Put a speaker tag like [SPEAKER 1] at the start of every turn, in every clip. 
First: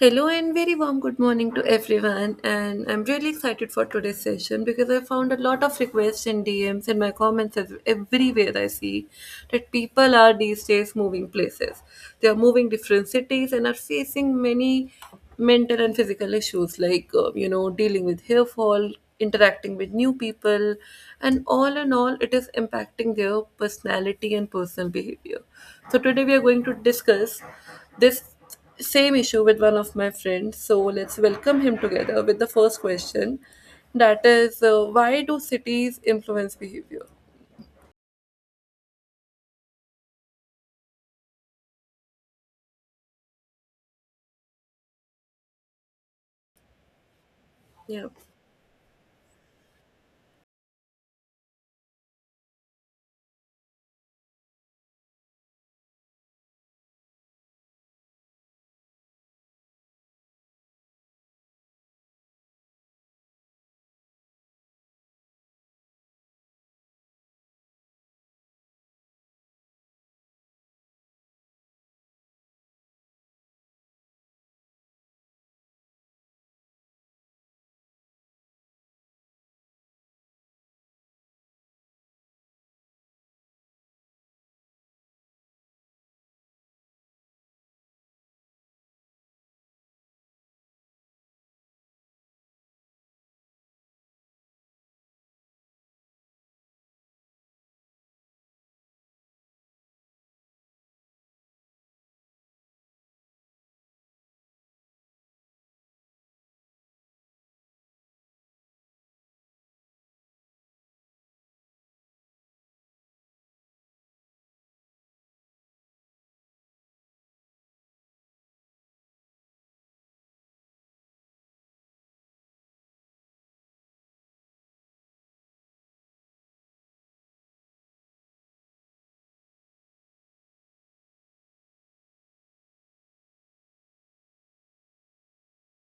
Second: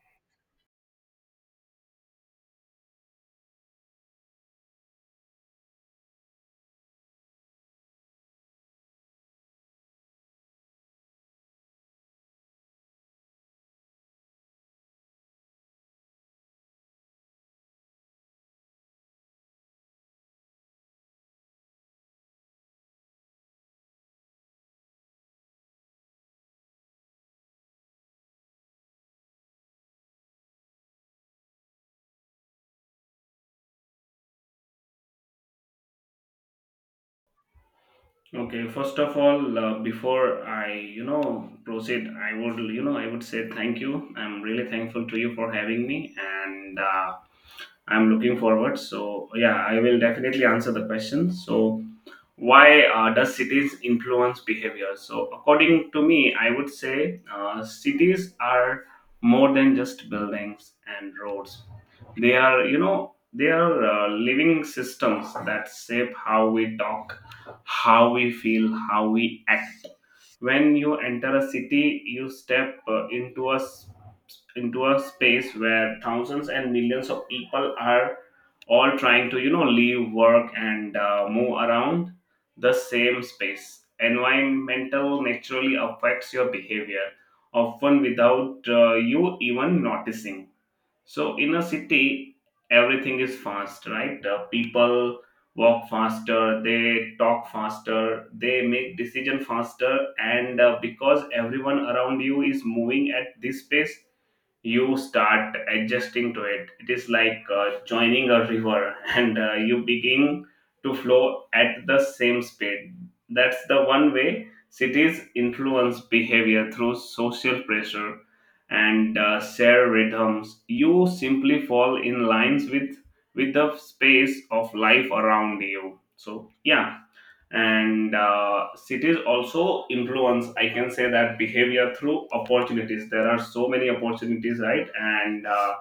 [SPEAKER 1] Hello and very warm good morning to everyone. And I'm really excited for today's session because I found a lot of requests in DMs and DMs in my comments, everywhere I see that people are these days moving places. They are moving different cities and are facing many mental and physical issues like, dealing with hair fall, interacting with new people, and all in all, it is impacting their personality and personal behavior. So, today we are going to discuss this same issue with one of my friends, so let's welcome him together with the first question, that is, why do cities influence behavior?
[SPEAKER 2] Okay, first of all, before I proceed, I I would say thank you. I'm really thankful to you for having me, and
[SPEAKER 1] Yeah.
[SPEAKER 2] I'm looking forward. So, yeah, I will definitely answer the question. So, why does cities influence behavior? So, according to me, I would say cities are more than just buildings and roads. They are they are living systems that shape how we talk, how we feel, how we act. When you enter a city, you step into a space where thousands and millions of people are all trying to leave work and move around the same space. Environmental naturally affects your behavior, often without you even noticing. So in a city, everything is fast, right? People walk faster, they talk faster, they make decision faster, and because everyone around you is moving at this pace, you start adjusting to it. It is like joining a river and you begin to flow at the same speed. That's the one way cities influence behavior, through social pressure and share rhythms. You simply fall in lines with the space of life around you. So yeah. And cities also influence, I can say that, behavior through opportunities. There are so many opportunities, right? And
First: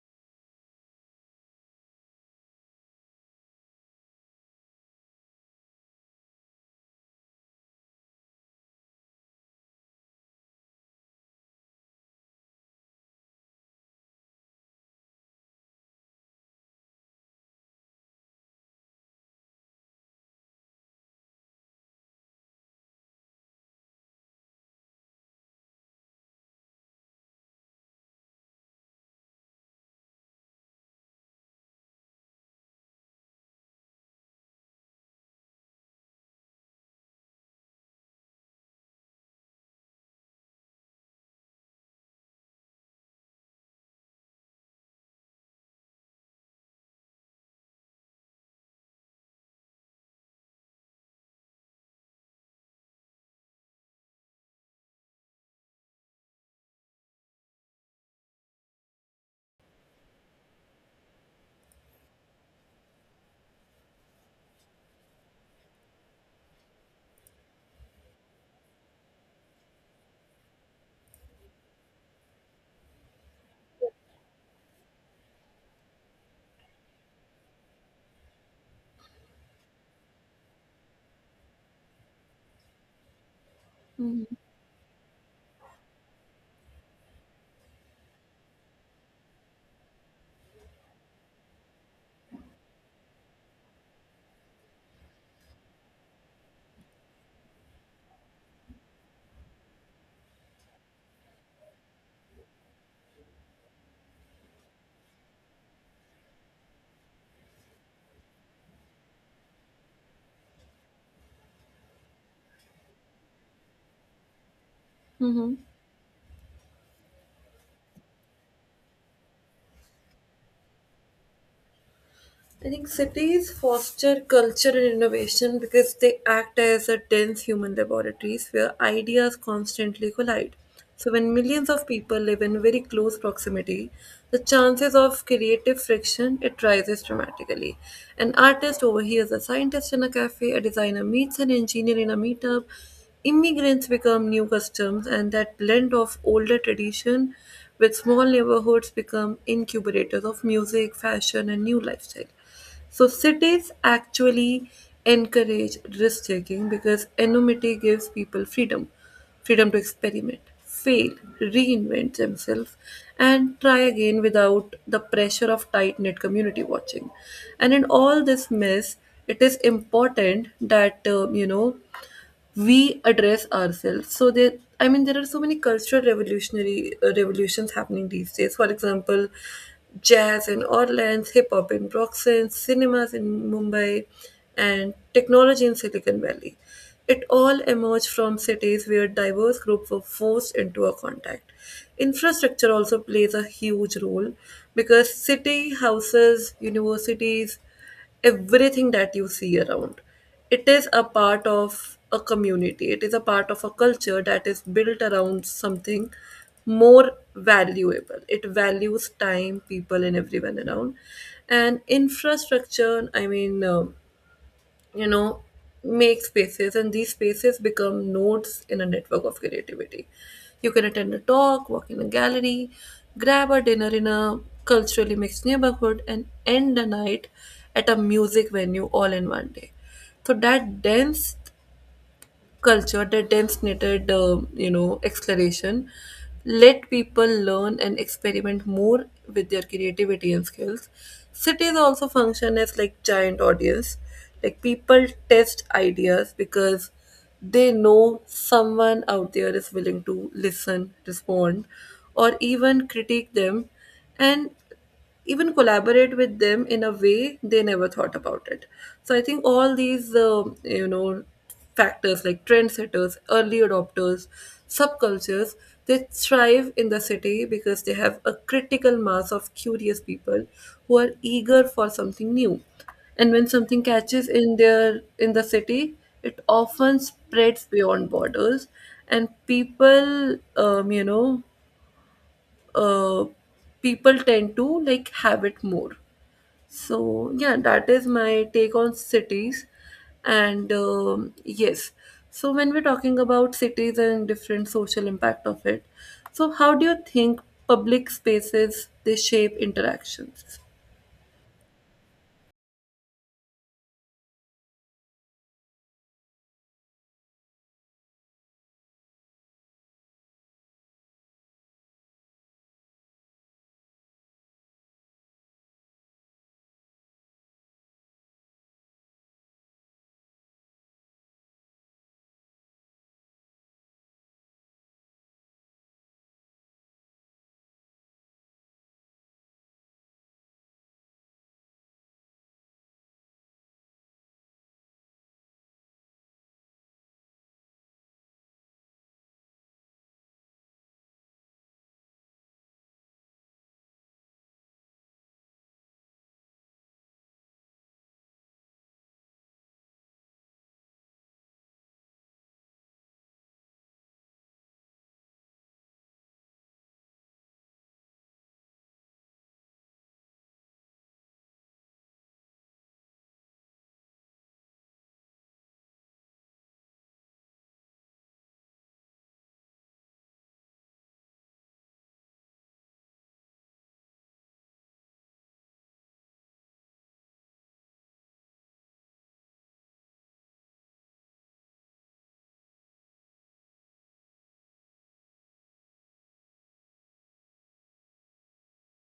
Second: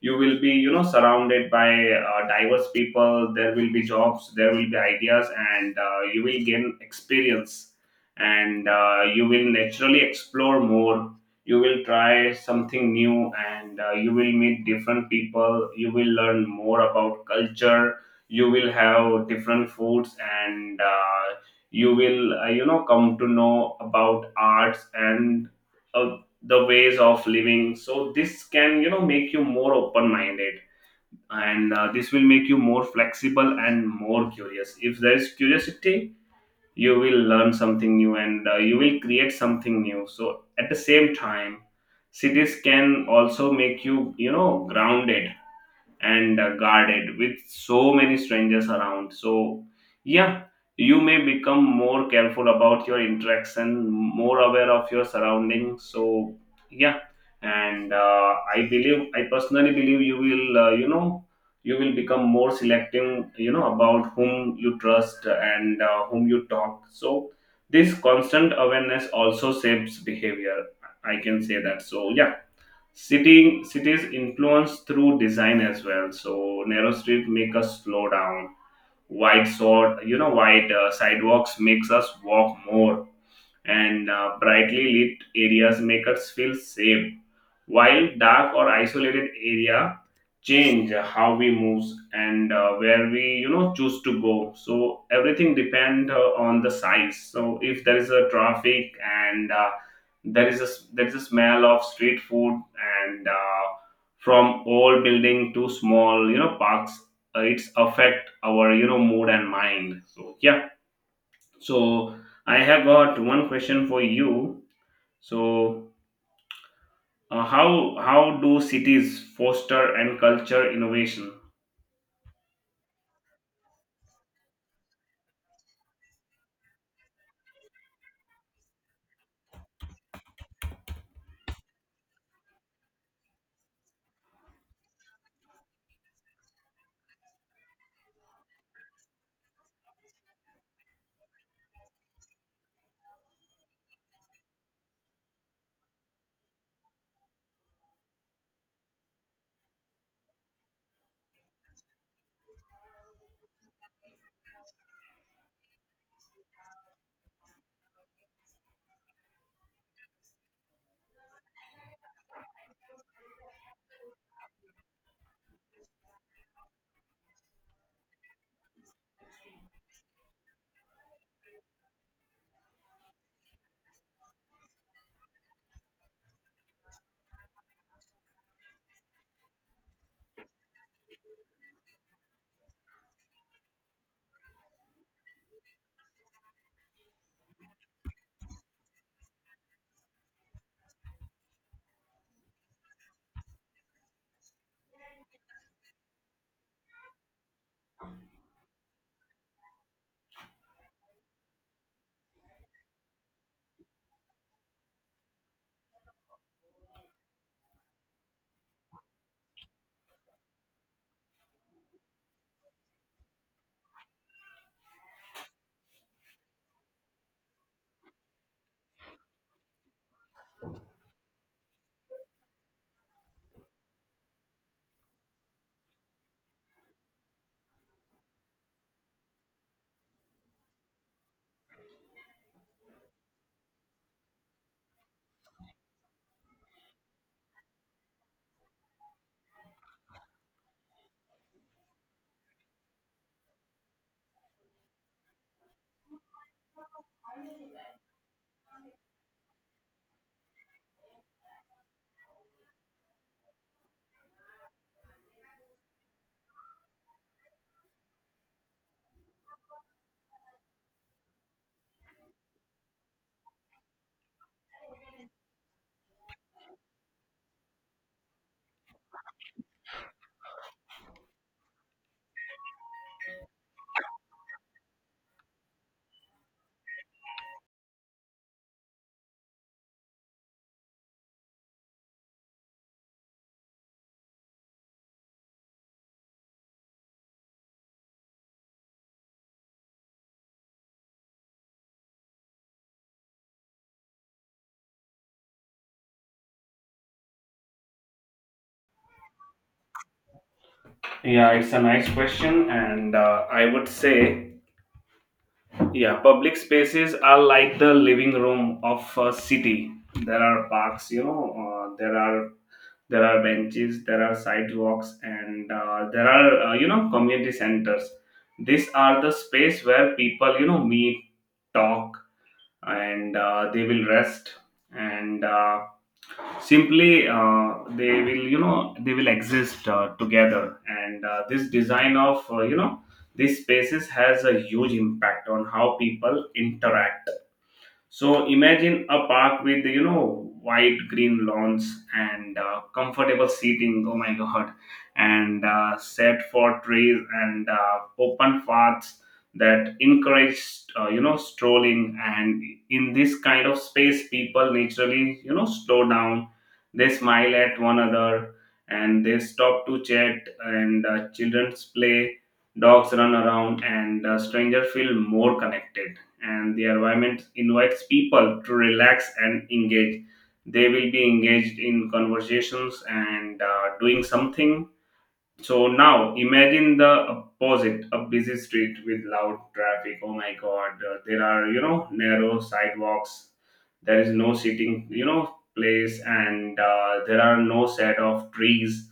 [SPEAKER 2] you will be, surrounded by diverse people. There will be jobs, there will be ideas, and you will gain experience, and you will naturally explore more. You will try something new, and you will meet different people. You will learn more about culture, you will have different foods, and come to know about arts and uh, the ways of living. So this can, make you more open minded, and this will make you more flexible and more curious. If there is curiosity, you will learn something new, and you will create something new. So at the same time, cities can also make you, you know grounded and guarded with so many strangers around. So, yeah, you may become more careful about your interaction, more aware of your surroundings. So, yeah, and I personally believe you will, you will become more selective, about whom you trust and whom you talk. So, this constant awareness also shapes behavior. I can say that. So, yeah. City cities influence through design as well. So narrow street make us slow down. Wide sidewalks makes us walk more, and brightly lit areas make us feel safe. While dark or isolated area change how we move and where we, choose to go. So everything depend on the size. So if there is a traffic, and there is a there is a smell of street food, and from old building to small, parks, it's affect our, mood and mind. So yeah. So I have got one question for you.
[SPEAKER 1] Mm-hmm.
[SPEAKER 2] So how do cities foster and culture innovation?
[SPEAKER 1] I think cities foster culture and innovation because they act as a dense human laboratories where ideas constantly collide. So, when millions of people live in very close proximity, the chances of creative friction it rises dramatically. An artist overhears a scientist in a cafe, a designer meets an engineer in a meetup, immigrants become new customs, and that blend of older tradition with small neighborhoods become incubators of music, fashion, and new lifestyle. So cities actually encourage risk taking because anonymity gives people freedom, freedom to experiment, fail, reinvent themselves, and try again without the pressure of tight knit community watching. And in all this mess, it is important that we address ourselves, so there, I mean there are so many cultural revolutionary revolutions happening these days, for example jazz in Orleans, hip hop in Broxton, cinemas in Mumbai and technology in Silicon Valley. It all emerged from cities where diverse groups were forced into a contact. Infrastructure also plays a huge role because city houses universities, everything that you see around. It is a part of a community, it is a part of a culture that is built around something more valuable. It values time, people, and everyone around. And infrastructure, I mean, you know make spaces, and these spaces become nodes in a network of creativity. You can attend a talk, walk in a gallery, grab a dinner in a culturally mixed neighborhood and end the night at a music venue all in one day. So that dense culture that attempts knitted, exploration. Let people learn and experiment more with their creativity and skills. Cities also function as like giant audience. Like people test ideas because they know someone out there is willing to listen, respond, or even critique them. And even collaborate with them in a way they never thought about it. So I think all these factors like trendsetters, early adopters, subcultures, they thrive in the city because they have a critical mass of curious people who are eager for something new. And when something catches in the city, it often spreads beyond borders, and people you know uh, people tend to like have it more. So, yeah, that is my take on cities. And yes, so when we're talking about cities and different social impact of it, so how do you think public spaces they shape interactions?
[SPEAKER 2] Yeah, it's a nice question, and I would say, yeah, public spaces are like the living room of a city. There are parks, there are benches, there are sidewalks, and there are, community centers. These are the space where people, meet, talk, and they will rest, and simply they will, they will exist together. And this design of, these spaces has a huge impact on how people interact. So imagine a park with, wide green lawns and comfortable seating. Oh my God! And set for trees and open paths that encourage, strolling. And in this kind of space, people naturally, slow down. They smile at one another and they stop to chat. And children play, dogs run around, and strangers feel more connected, and the environment invites people to relax and engage. They will be engaged in conversations and doing something. So now imagine the opposite, a busy street with loud traffic. Oh my God, there are, narrow sidewalks. There is no sitting, place, and there are no set of trees.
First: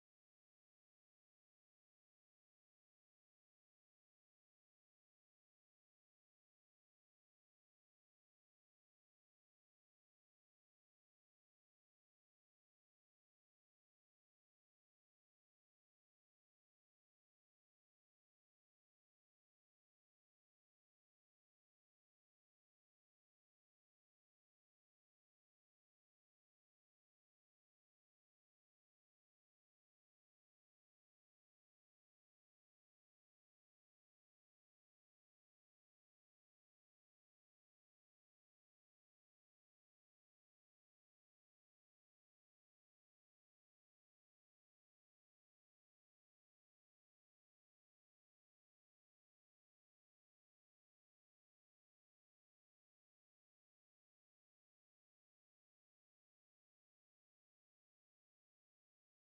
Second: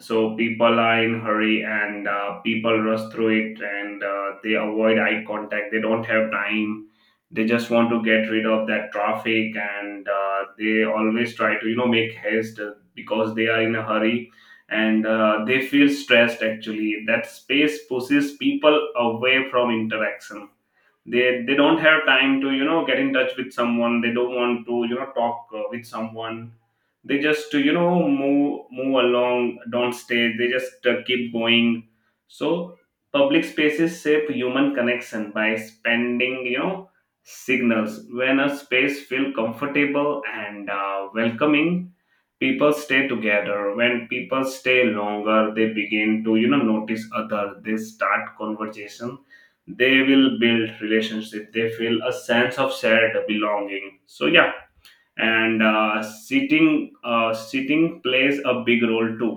[SPEAKER 2] So people are in hurry, and people rush through it, and they avoid eye contact. They don't have time. They just want to get rid of that traffic, and they always try to, make haste because they are in a hurry, and they feel stressed. Actually, that space pushes people away from interaction. They don't have time to, get in touch with someone. They don't want to, talk with someone. They just, move along, don't stay. They just keep going. So public spaces shape human connection by spending, signals. When a space feel comfortable and welcoming, people stay together. When people stay longer, they begin to, notice other. They start conversation, they will build relationship, they feel a sense of shared belonging. So yeah. And sitting plays a big role too.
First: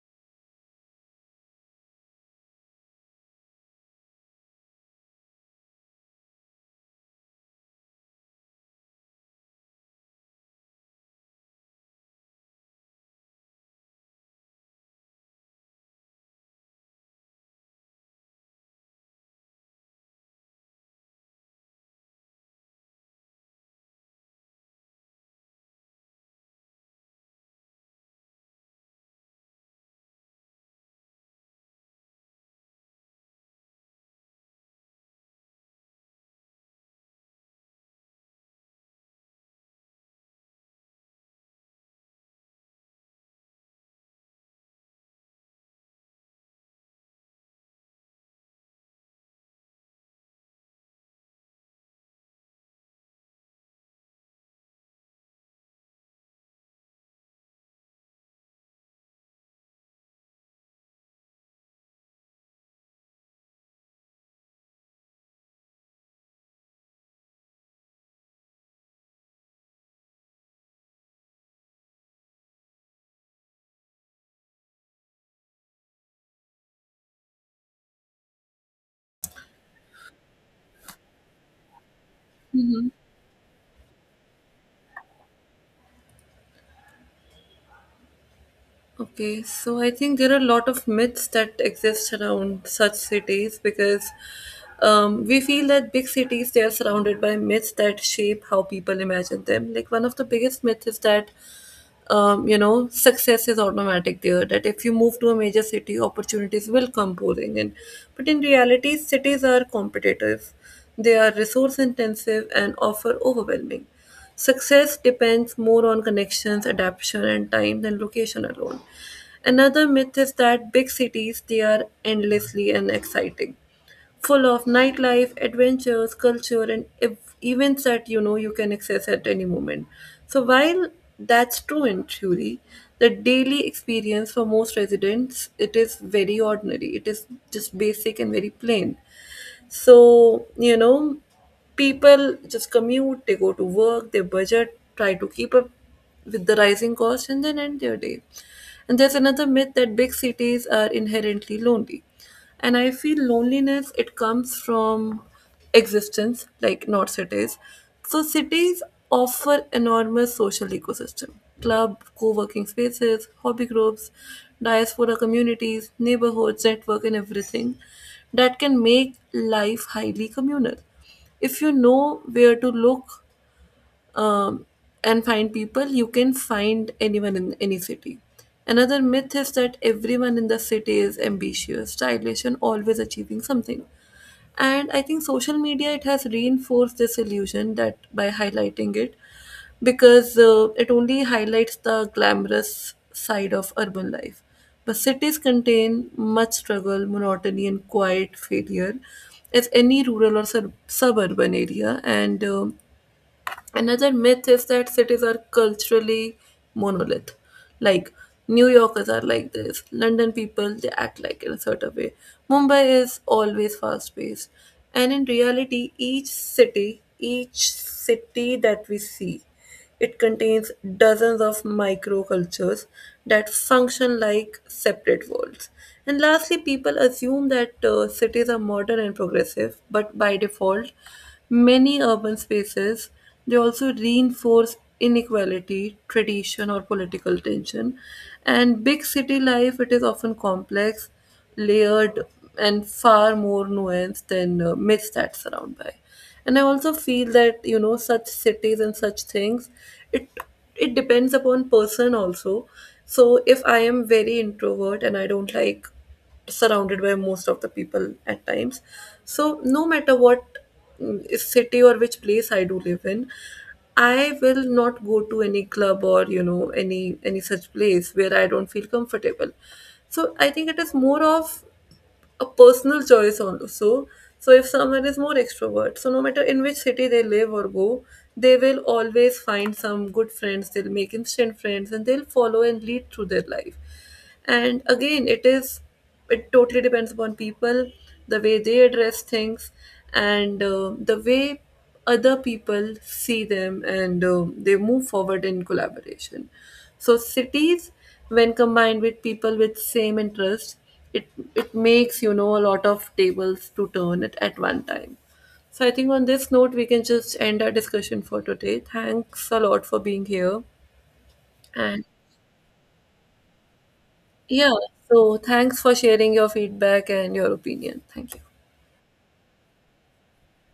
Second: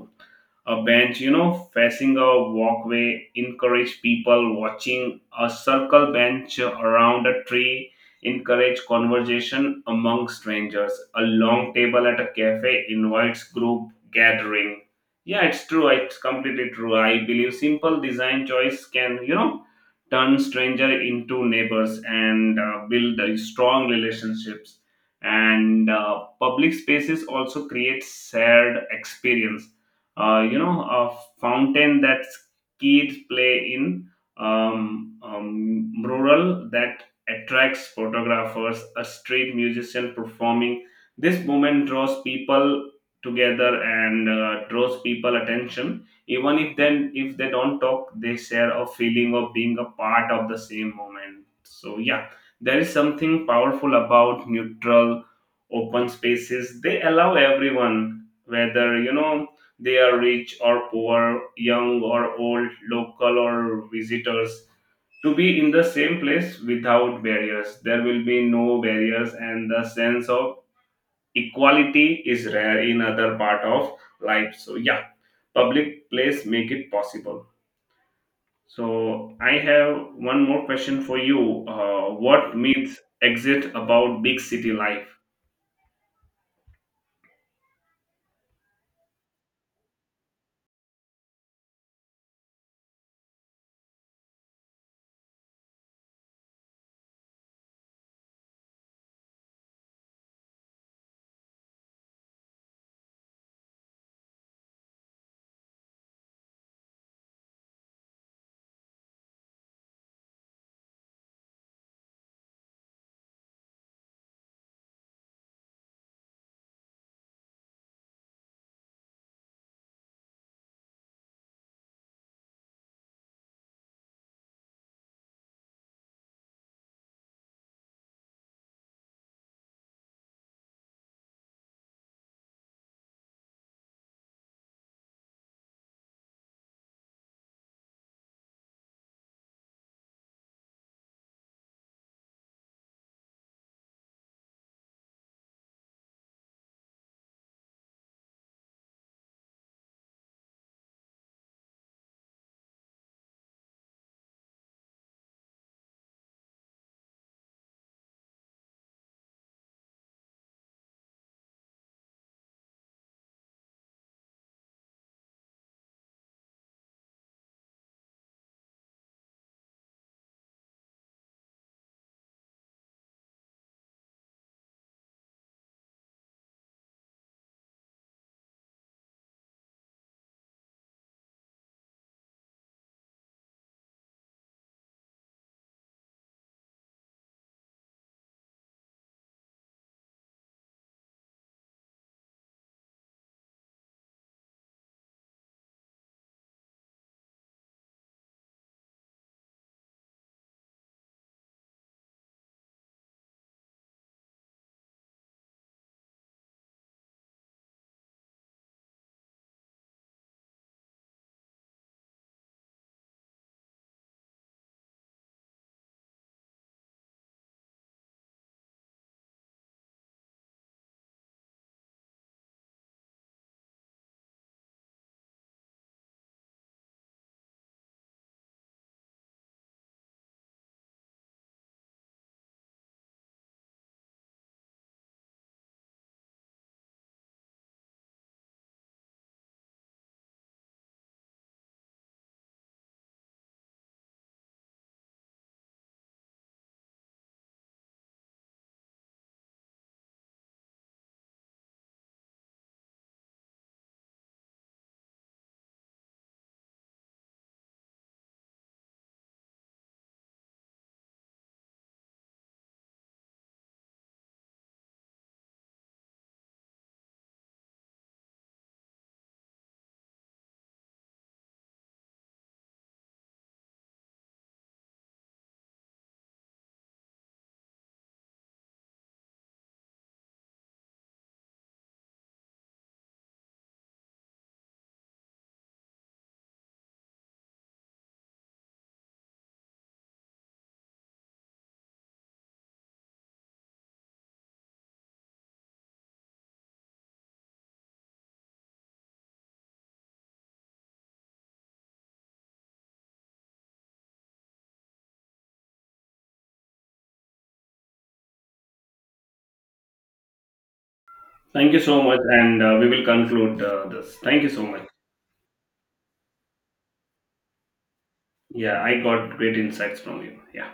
[SPEAKER 2] A bench, facing a walkway, encourage people watching. A circle bench around a tree, encourage conversation among strangers. A long table at a cafe invites group gathering. Yeah, it's true. It's completely true. I believe simple design choice can, turn stranger into neighbors, and build strong relationships. And public spaces also create shared experience. A fountain that kids play in, mural that attracts photographers, a street musician performing, this moment draws people together, and draws people attention. Even if then, if they don't talk, they share a feeling of being a part of the same moment. So yeah. There is something powerful about neutral, open spaces. They allow everyone, whether, they are rich or poor, young or old, local or visitors, to be in the same place without barriers. There will be no barriers, and the sense of equality is rare in other part of life. So yeah, public place make it possible. So I have one more question for you. What myths exist about big city life?
[SPEAKER 1] Okay, so I think there are a lot of myths that exist around such cities because we feel that big cities they are surrounded by myths that shape how people imagine them. Like one of the biggest myths is that success is automatic there. That if you move to a major city, opportunities will come pouring in. But in reality, cities are competitive, they are resource intensive, and offer overwhelming. Success depends more on connections, adaptation, and time than location alone. Another myth is that big cities they are endlessly and exciting, full of nightlife, adventures, culture, and events that you know you can access at any moment. So while that's true in theory, the daily experience for most residents it is very ordinary. It is just basic and very plain. So, you know, people just commute, they go to work, they budget, try to keep up with the rising cost, and then end their day. And there's another myth that big cities are inherently lonely. And I feel loneliness, it comes from existence like not cities, so cities offer enormous social ecosystem, club, co-working spaces, hobby groups, diaspora communities, neighborhoods network and everything that can make life highly communal if you know where to look. um, and find people, you can find anyone in any city. Another myth is that everyone in the city is ambitious, stylish, and always achieving something. And I think social media it has reinforced this illusion that by highlighting it, because it only highlights the glamorous side of urban life. But cities contain much struggle, monotony, and quiet failure as any rural or suburban area. And another myth is that cities are culturally monolith. Like New Yorkers are like this, London people they act like in a certain way. Mumbai is always fast paced. And in reality, each city that we see it contains dozens of microcultures that function like separate worlds. And lastly, people assume that cities are modern and progressive, but by default, many urban spaces they also reinforce inequality, tradition, or political tension. And big city life it is often complex, layered, and far more nuanced than myths that surround by. And I also feel that you know such cities and such things, it it depends upon person also. So if I am very introvert and I don't like surrounded by most of the people at times, so no matter what city or which place I do live in, I will not go to any club or you know any such place where I don't feel comfortable. So I think it is more of a personal choice also. So if someone is more extrovert, so no matter in which city they live or go, they will always find some good friends. They'll make instant friends and they'll follow and lead through their life. And again, it is it totally depends upon people, the way they address things, and the way other people see them and they move forward in collaboration. So cities, when combined with people with same interest, it it makes you know a lot of tables to turn it at one time. So I think on this note we can just end our discussion for today. Thanks a lot for being here.
[SPEAKER 2] Thank you so
[SPEAKER 1] And,
[SPEAKER 2] much, and we will conclude this. Thank you so
[SPEAKER 1] yeah,
[SPEAKER 2] much.
[SPEAKER 1] so thanks for sharing your feedback and your opinion. Thank you.
[SPEAKER 2] Yeah, I got great insights from you. Yeah.